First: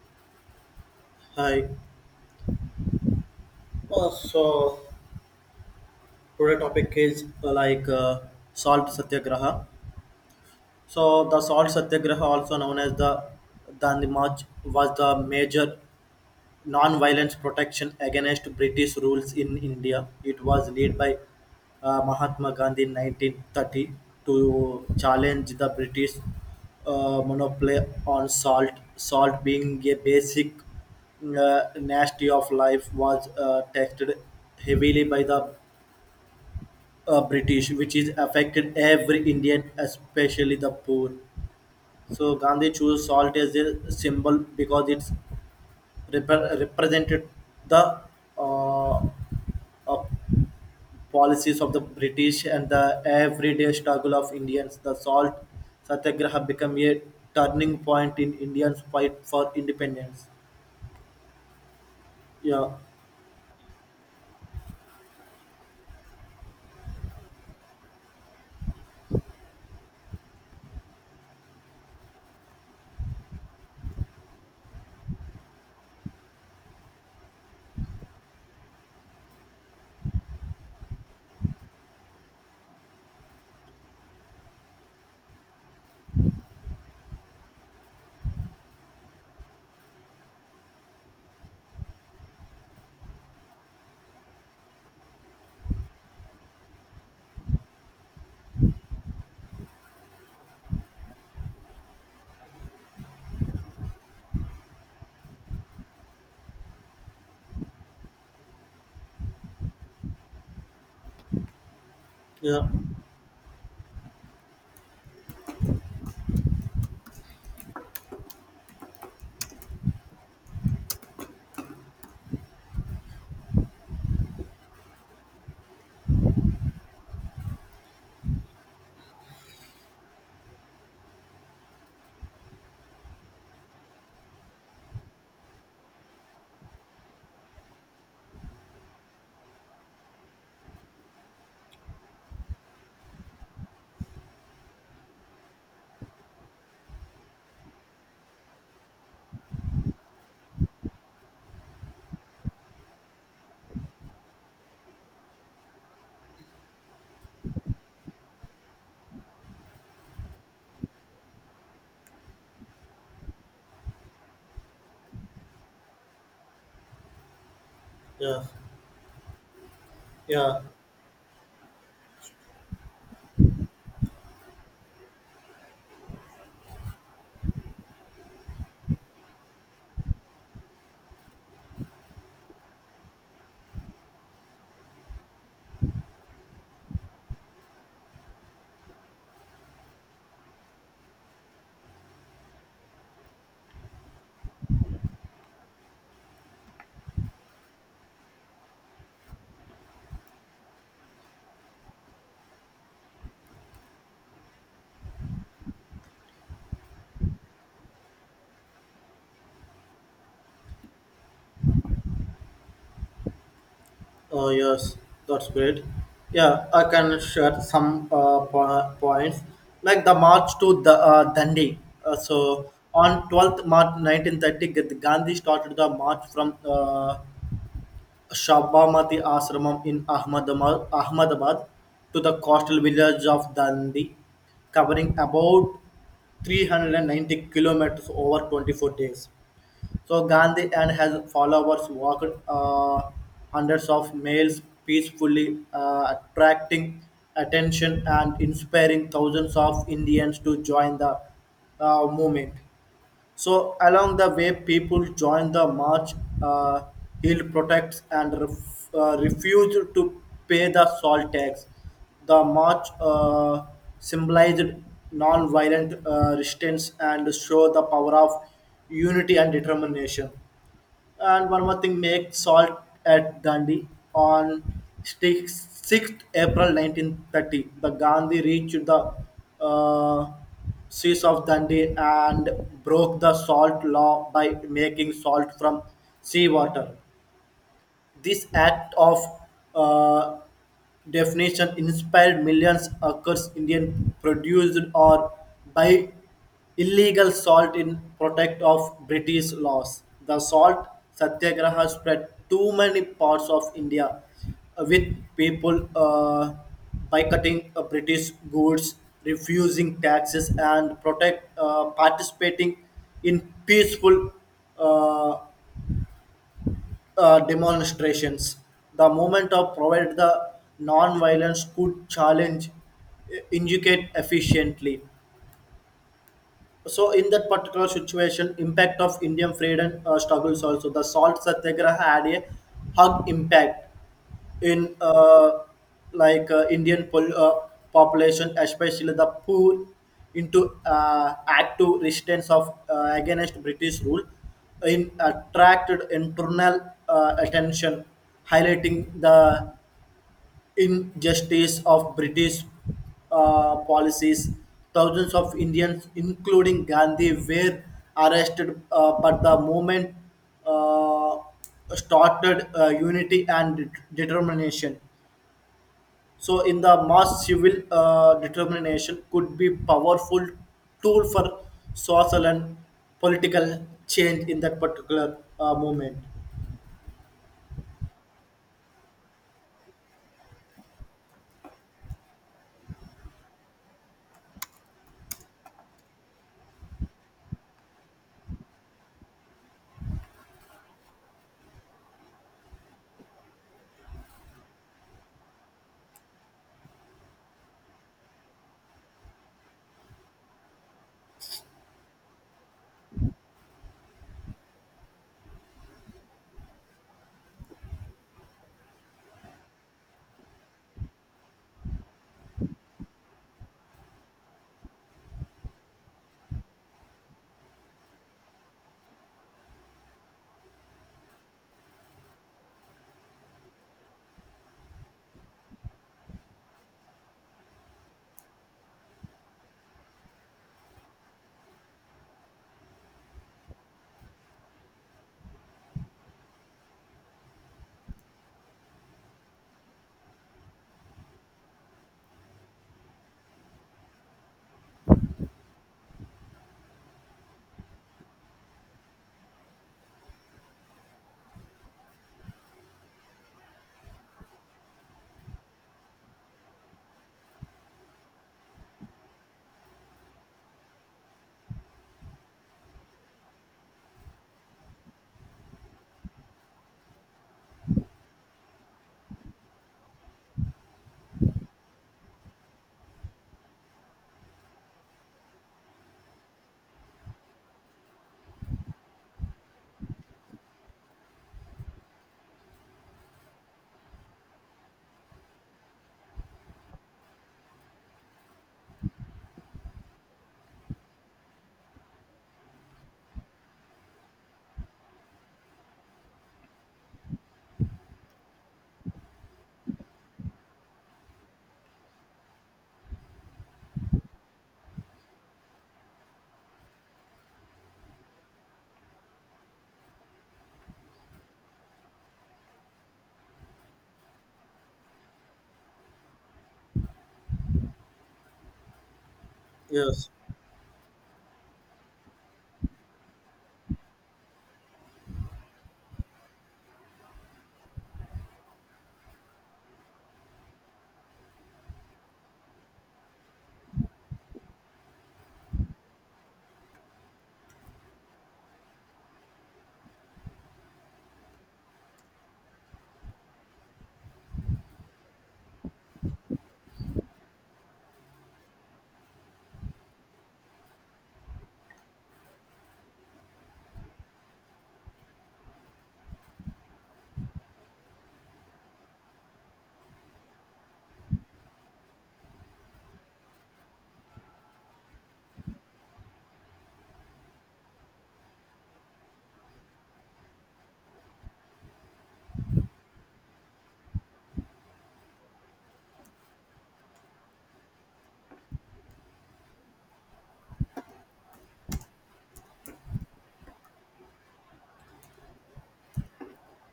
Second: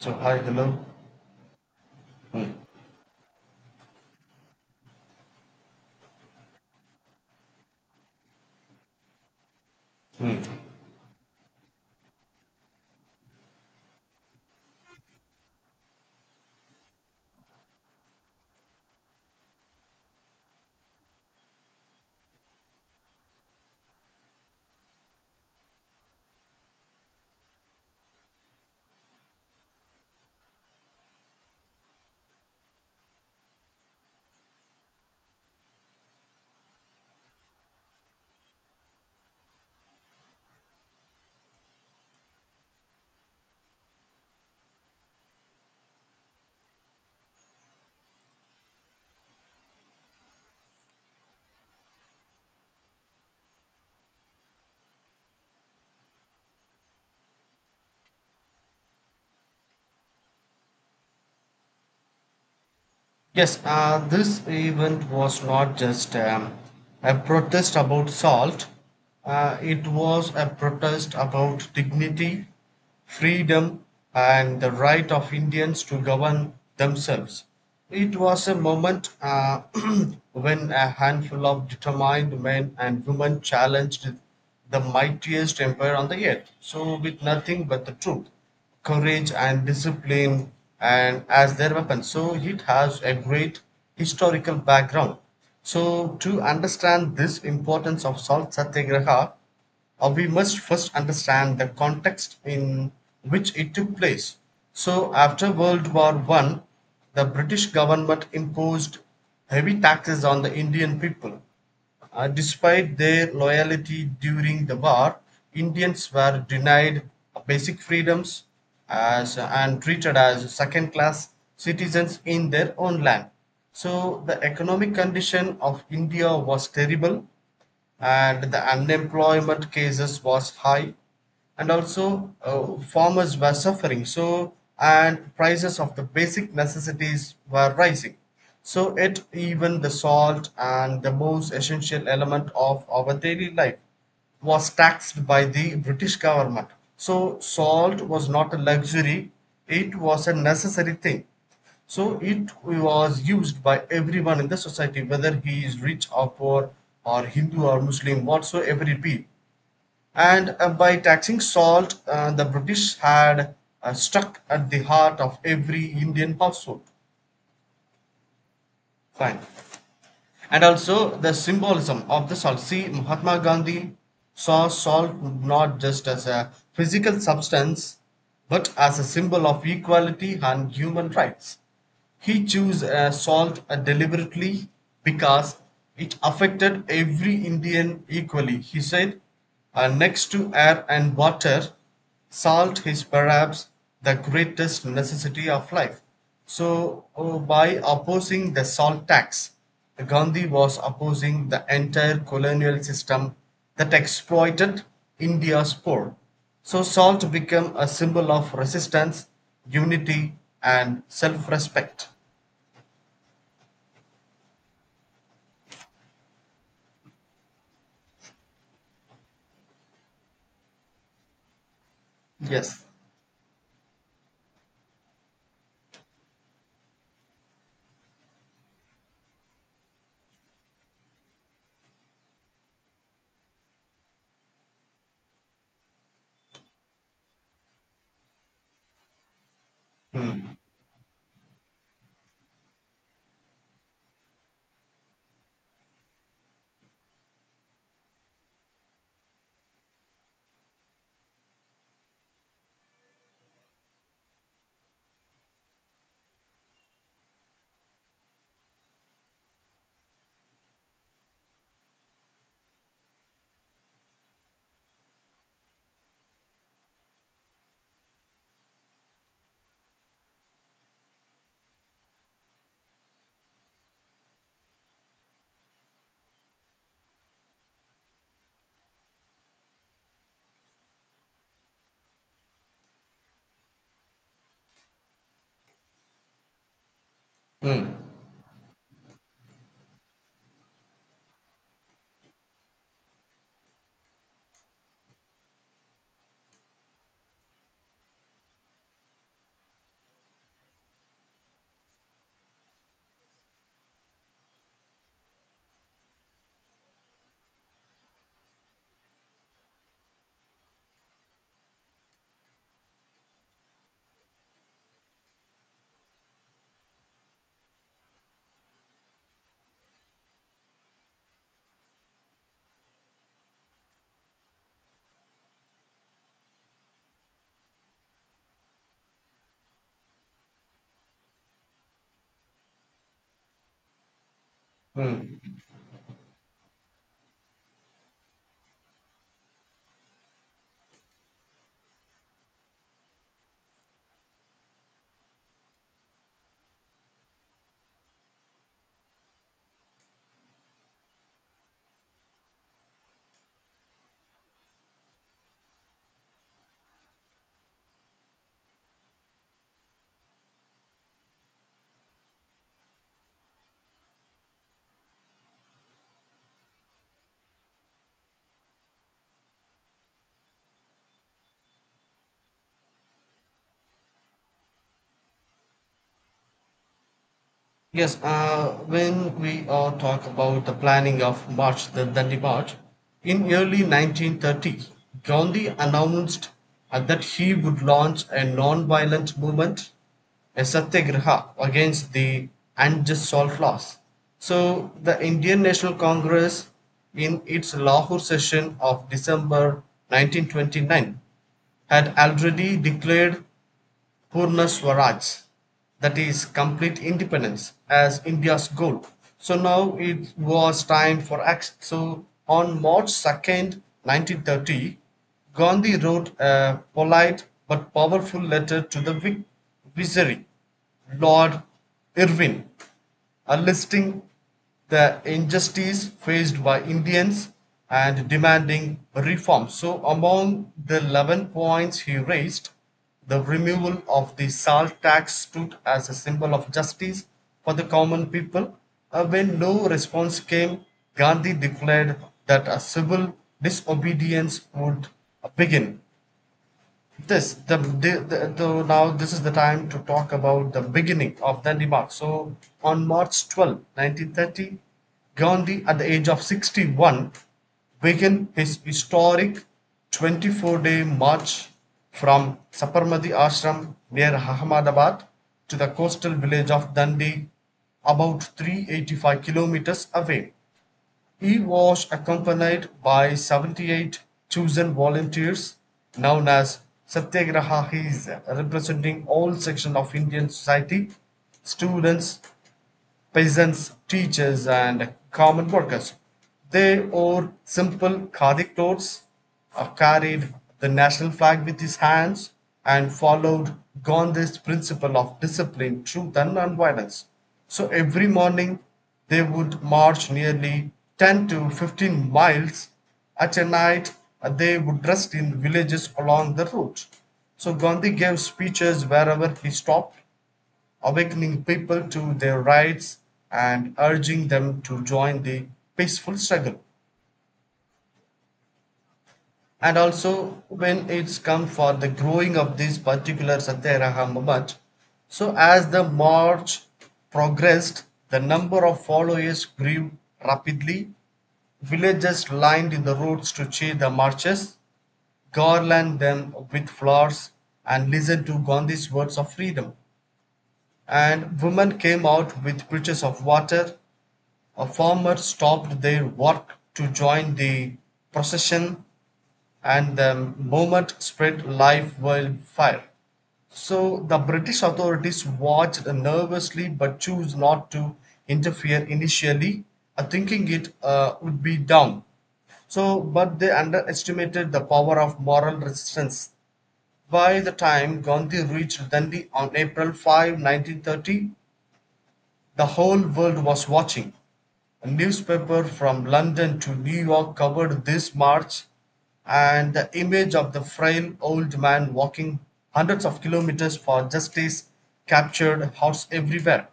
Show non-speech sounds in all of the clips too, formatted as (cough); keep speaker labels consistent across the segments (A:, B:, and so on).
A: So, hi, hello.
B: Hi.
A: Mm,
B: So today topic is salt satyagraha.
A: mm.
B: So the salt satyagraha, also known as the Dandi March, was the major non-violence protection against British rules in India. It was led by Mahatma Gandhi in 1930 to challenge the British monopoly on salt. Salt being a basic nasty of life was taxed heavily by the British, which is affected every Indian, especially the poor. So Gandhi chose salt as a symbol because it's represented the uh, uh, policies of the British and the everyday struggle of Indians. The salt satyagraha became a turning point in Indians' fight for independence. Yeah,
A: Yes, this event was not just a protest about salt. It was a protest about dignity, freedom, and the right of Indians to govern themselves. It was a moment (clears throat) when a handful of determined men and women challenged the mightiest empire on the earth. So, with nothing but the truth, courage, and discipline, and as their weapon. So, it has a great historical background. So, to understand this importance of Salt Satyagraha, we must first understand the context in which it took place. So, after World War One, the British government imposed heavy taxes on the Indian people.
B: yeah,
A: Despite their loyalty during the war, Indians were denied basic freedoms as, and treated as second class citizens in their own land. So, the economic condition of India was terrible, and the unemployment cases was high, and also farmers were suffering, so, and prices of the basic necessities were rising, so it even the salt and the most essential element of our daily life was taxed by the British government. So salt was not a luxury, it was a necessary thing. So it was used by everyone in the society, whether he is rich or poor, or Hindu or Muslim, whatsoever it be. And by taxing salt, the British had struck at the heart of every Indian household.
B: yeah,
A: Fine.
B: yeah.
A: And also the symbolism of the salt. See, Mahatma Gandhi saw salt not just as a physical substance, but as a symbol of equality and human rights. He chose salt deliberately because it affected every Indian equally. He said, "Next to air and water, salt is perhaps the greatest necessity of life." So, by opposing the salt tax, Gandhi was opposing the entire colonial system that exploited India's poor. So salt became a symbol of resistance, unity, and self-respect.
B: Oh, yes, that's great. Yeah, I can share some points like the march to the Dandi. So
A: Yes.
B: on 12th March 1930, Gandhi started the march from Shabamati Ashramam in Ahmedabad to the coastal village of Dandi, covering about 390 kilometers over 24 days. So Gandhi and his followers walked hundreds of miles peacefully, attracting attention and inspiring thousands of Indians to join the movement. So along the way, people joined the march. Uh, Hill protects and refused to pay the salt tax. The march symbolized non-violent resistance and showed the power of unity and determination. And one more thing, make salt at Gandhi on 6th April 1930. The Gandhi reached the uh, seas of Dundee and broke the salt law by making salt from seawater.
A: Mm,
B: This act of uh, definition inspired millions across Indian produced or by illegal salt in protect of British laws. The salt satyagraha spread to many parts of India with people boycotting British goods, refusing taxes and protect participating in peaceful uh, demonstrations. The movement of provided the non-violence could challenge, educate efficiently. So in that particular situation, impact of Indian freedom struggles also. The Salt Satyagraha had a hug impact in
A: mm.
B: Indian population, especially the poor, into active resistance of against British rule, in attracted internal attention, highlighting the injustice of British policies. Thousands of Indians, including Gandhi, were arrested, but the movement uh, started unity and determination. So, in the mass, civil determination could be powerful tool for social and political change in that particular moment.
A: Yes, when we talk about the planning of March, the Dandi March, in early 1930, Gandhi announced that he would launch a non-violent movement, a satyagraha against the unjust salt laws. So the Indian National Congress, in its Lahore session of December 1929, had already declared Purna Swaraj, that is, complete independence, as India's goal. So now it was time for action. So on March 2nd, 1930, Gandhi wrote a polite but powerful letter to the Viceroy, Lord Irwin, listing the injustice faced by Indians and demanding reform. So, among the 11 points he raised, the removal of the salt tax stood as a symbol of justice for the common people. When no response came, Gandhi declared that a civil disobedience would begin. This the though Now this is the time to talk about the beginning of the Denmark. So on March 12th, 1930, Gandhi at the age of 61 began his historic 24-day march from Saparmadi Ashram near Ahmedabad to the coastal village of Dandi, about 385 kilometers away. He was accompanied by 78 chosen volunteers known as Satyagrahis, representing all sections of Indian society: students, peasants, teachers, and common workers. They wore simple Khadi clothes, carried the national flag with his hands, and followed Gandhi's principle of discipline, truth, and nonviolence. So every morning they would march nearly 10 to 15 miles. At a night, they would rest in villages along the route. So Gandhi gave speeches wherever he stopped, awakening people to their rights and urging them to join the peaceful struggle. And
B: Yes.
A: also, when it's come for the growing of this particular Satyagraha movement, so as the march progressed, the number of followers grew rapidly. Villagers lined in the roads to cheer the marches, garland them with flowers, and listen to Gandhi's words of freedom. And women came out with pitchers of water. A farmer stopped their work to join the procession, and the movement spread like wildfire. So the British authorities watched nervously but chose not to interfere initially, thinking it would be dumb. So, but they underestimated the power of moral resistance. By the time Gandhi reached Dandi on April 5, 1930, the whole world was watching. Newspapers from London to New York covered this march, and the image of the frail old man walking hundreds of kilometers for justice captured hearts everywhere.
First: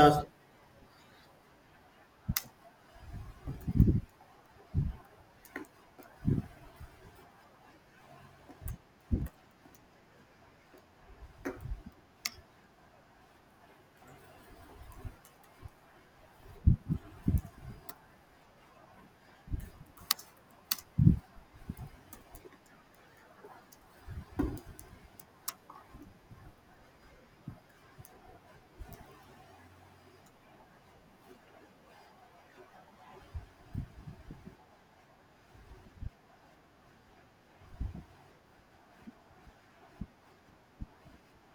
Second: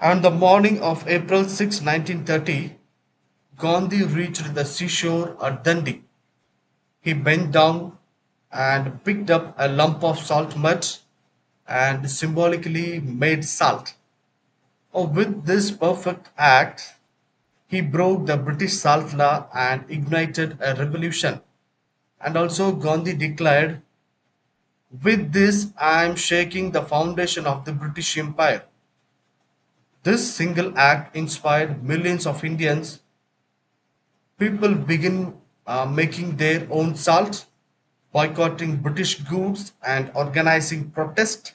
A: On the morning of April 6, 1930, Gandhi reached the seashore at Dundee. He bent down and picked up a lump of salt mud and symbolically made salt. Oh, with this perfect act, he broke the British salt law and ignited a revolution. And also, Gandhi declared, "With this, I am shaking the foundation of the British Empire." This single act inspired millions of Indians. People begin making their own salt, boycotting British goods, and organizing protests.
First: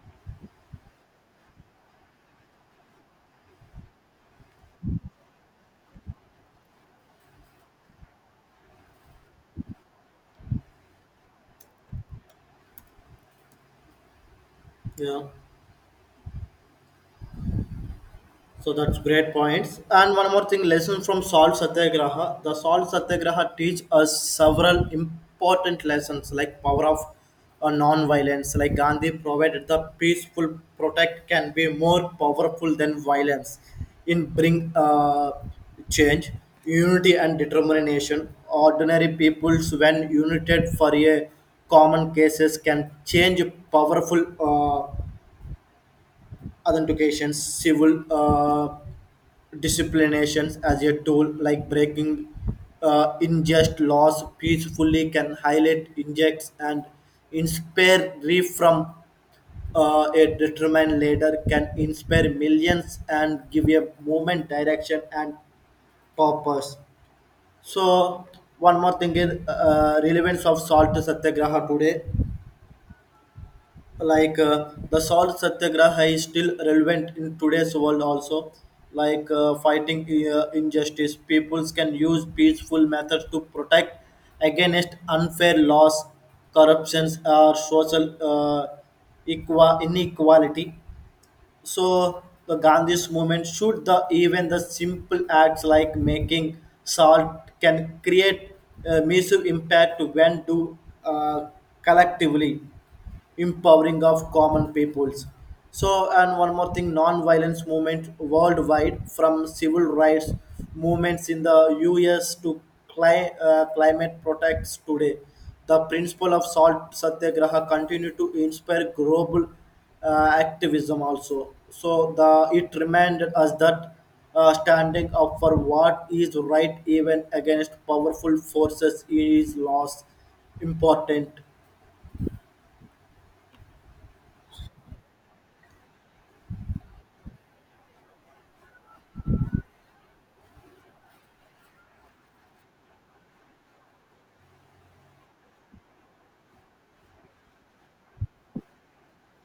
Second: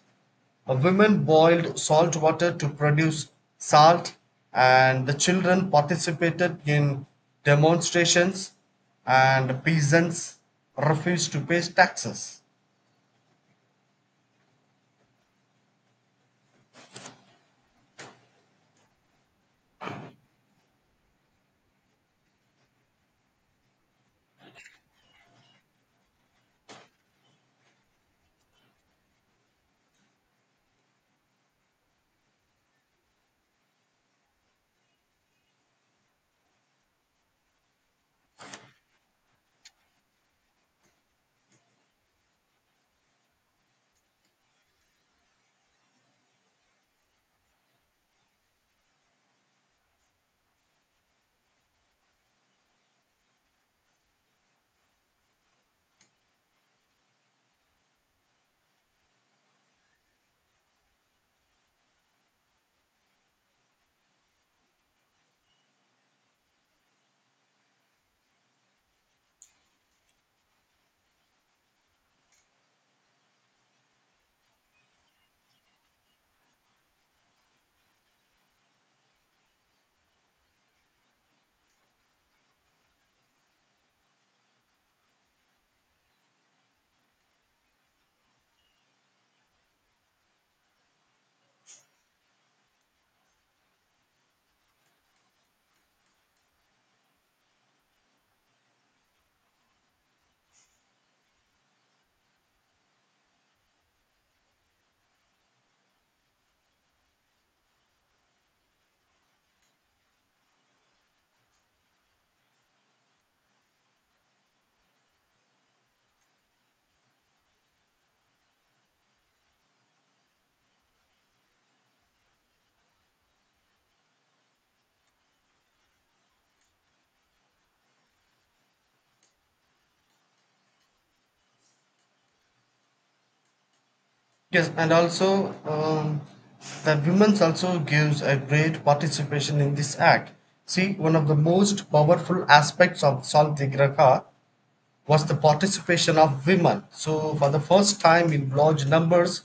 A: Women boiled salt water to produce salt, and the children participated in demonstrations, and peasants refused to pay taxes.
B: Yeah. So that's great points. And one more thing, lesson from Salt Satyagraha. The Salt Satyagraha teach us several important lessons like power of non-violence. Like Gandhi provided the peaceful protest can be more powerful than violence in bring change, unity and determination. Ordinary peoples when united for a common cases can change powerful authentication, civil disciplinations as a tool like breaking unjust laws peacefully can highlight injects and inspire grief from a determined leader can inspire millions and give a movement direction and purpose. So one more thing is relevance of salt satyagraha today like the salt satyagraha is still relevant in today's world also like fighting injustice peoples can use peaceful methods to protect against unfair laws corruptions or social inequality so the gandhi's movement should the even the simple acts like making salt can create a massive impact when do uh, collectively empowering of common peoples. So, and one more thing, non-violence movement worldwide, from civil rights movements in the U.S. to climate protects today, the principle of salt satyagraha continue to inspire global activism also. So, the it reminded us that standing up for what is right even against powerful forces is lost important.
A: Yes, and also the women's also gives a great participation in this act. See, one of the most powerful aspects of Salt Tigraka was the participation of women. So, for the first time in large numbers,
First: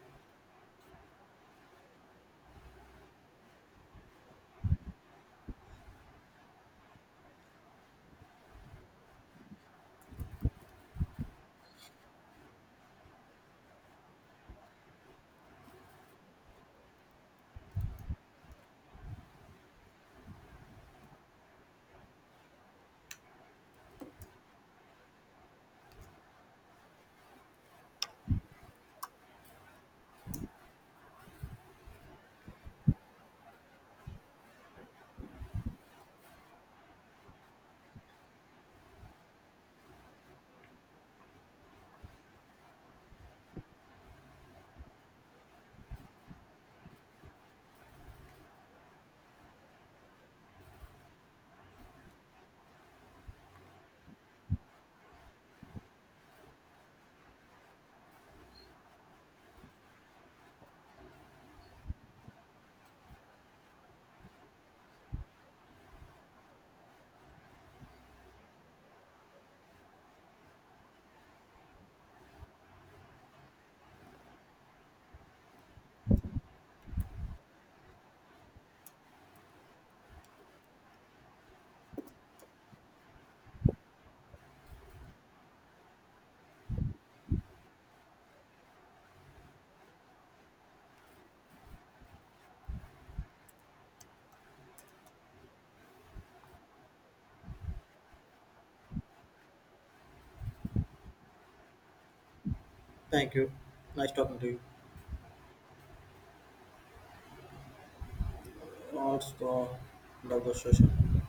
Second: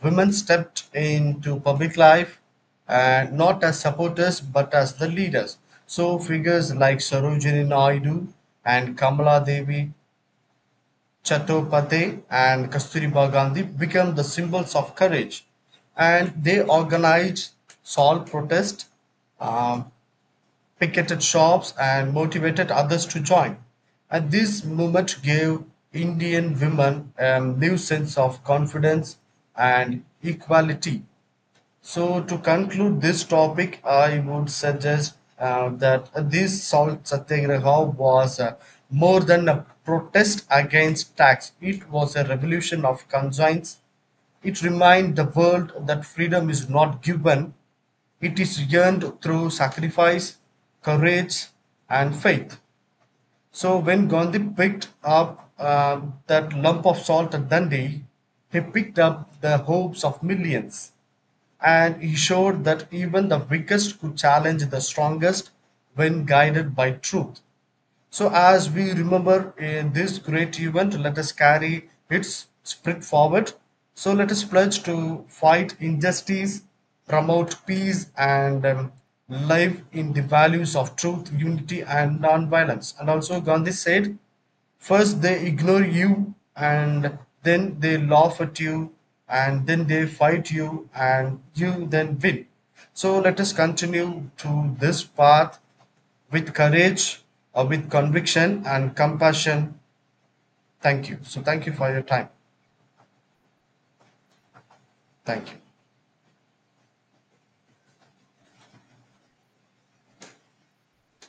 A: women stepped into public life and not as supporters but as the leaders. So, figures like Sarojini Naidu and Kamala Devi Chattopadhyay and Kasturiba Gandhi became the symbols of courage, and they organized, solved protest, um, picketed shops and motivated others to join. And this movement gave Indian women a new sense of confidence and equality. So, to conclude this topic, I would suggest that this salt satyagraha was more than a protest against tax, it was a revolution of conscience. It reminded the world that freedom is not given, it is earned through sacrifice, courage, and faith. So, when Gandhi picked up that lump of salt at Dandi, he picked up the hopes of millions, and he showed that even the weakest could challenge the strongest when guided by truth. So, as we remember this great event, let us carry its spirit forward. So, let us pledge to fight injustice, promote peace, and live in the values of truth, unity, and non-violence. And also, Gandhi said, "First they ignore you, and then they laugh at you, and then they fight you, and you then win." So, let us continue to this path with courage or with conviction and compassion. Thank you. So, thank you for your time.
B: Thank you. Nice talking to you.
A: Thank you.
B: Let's go love the session.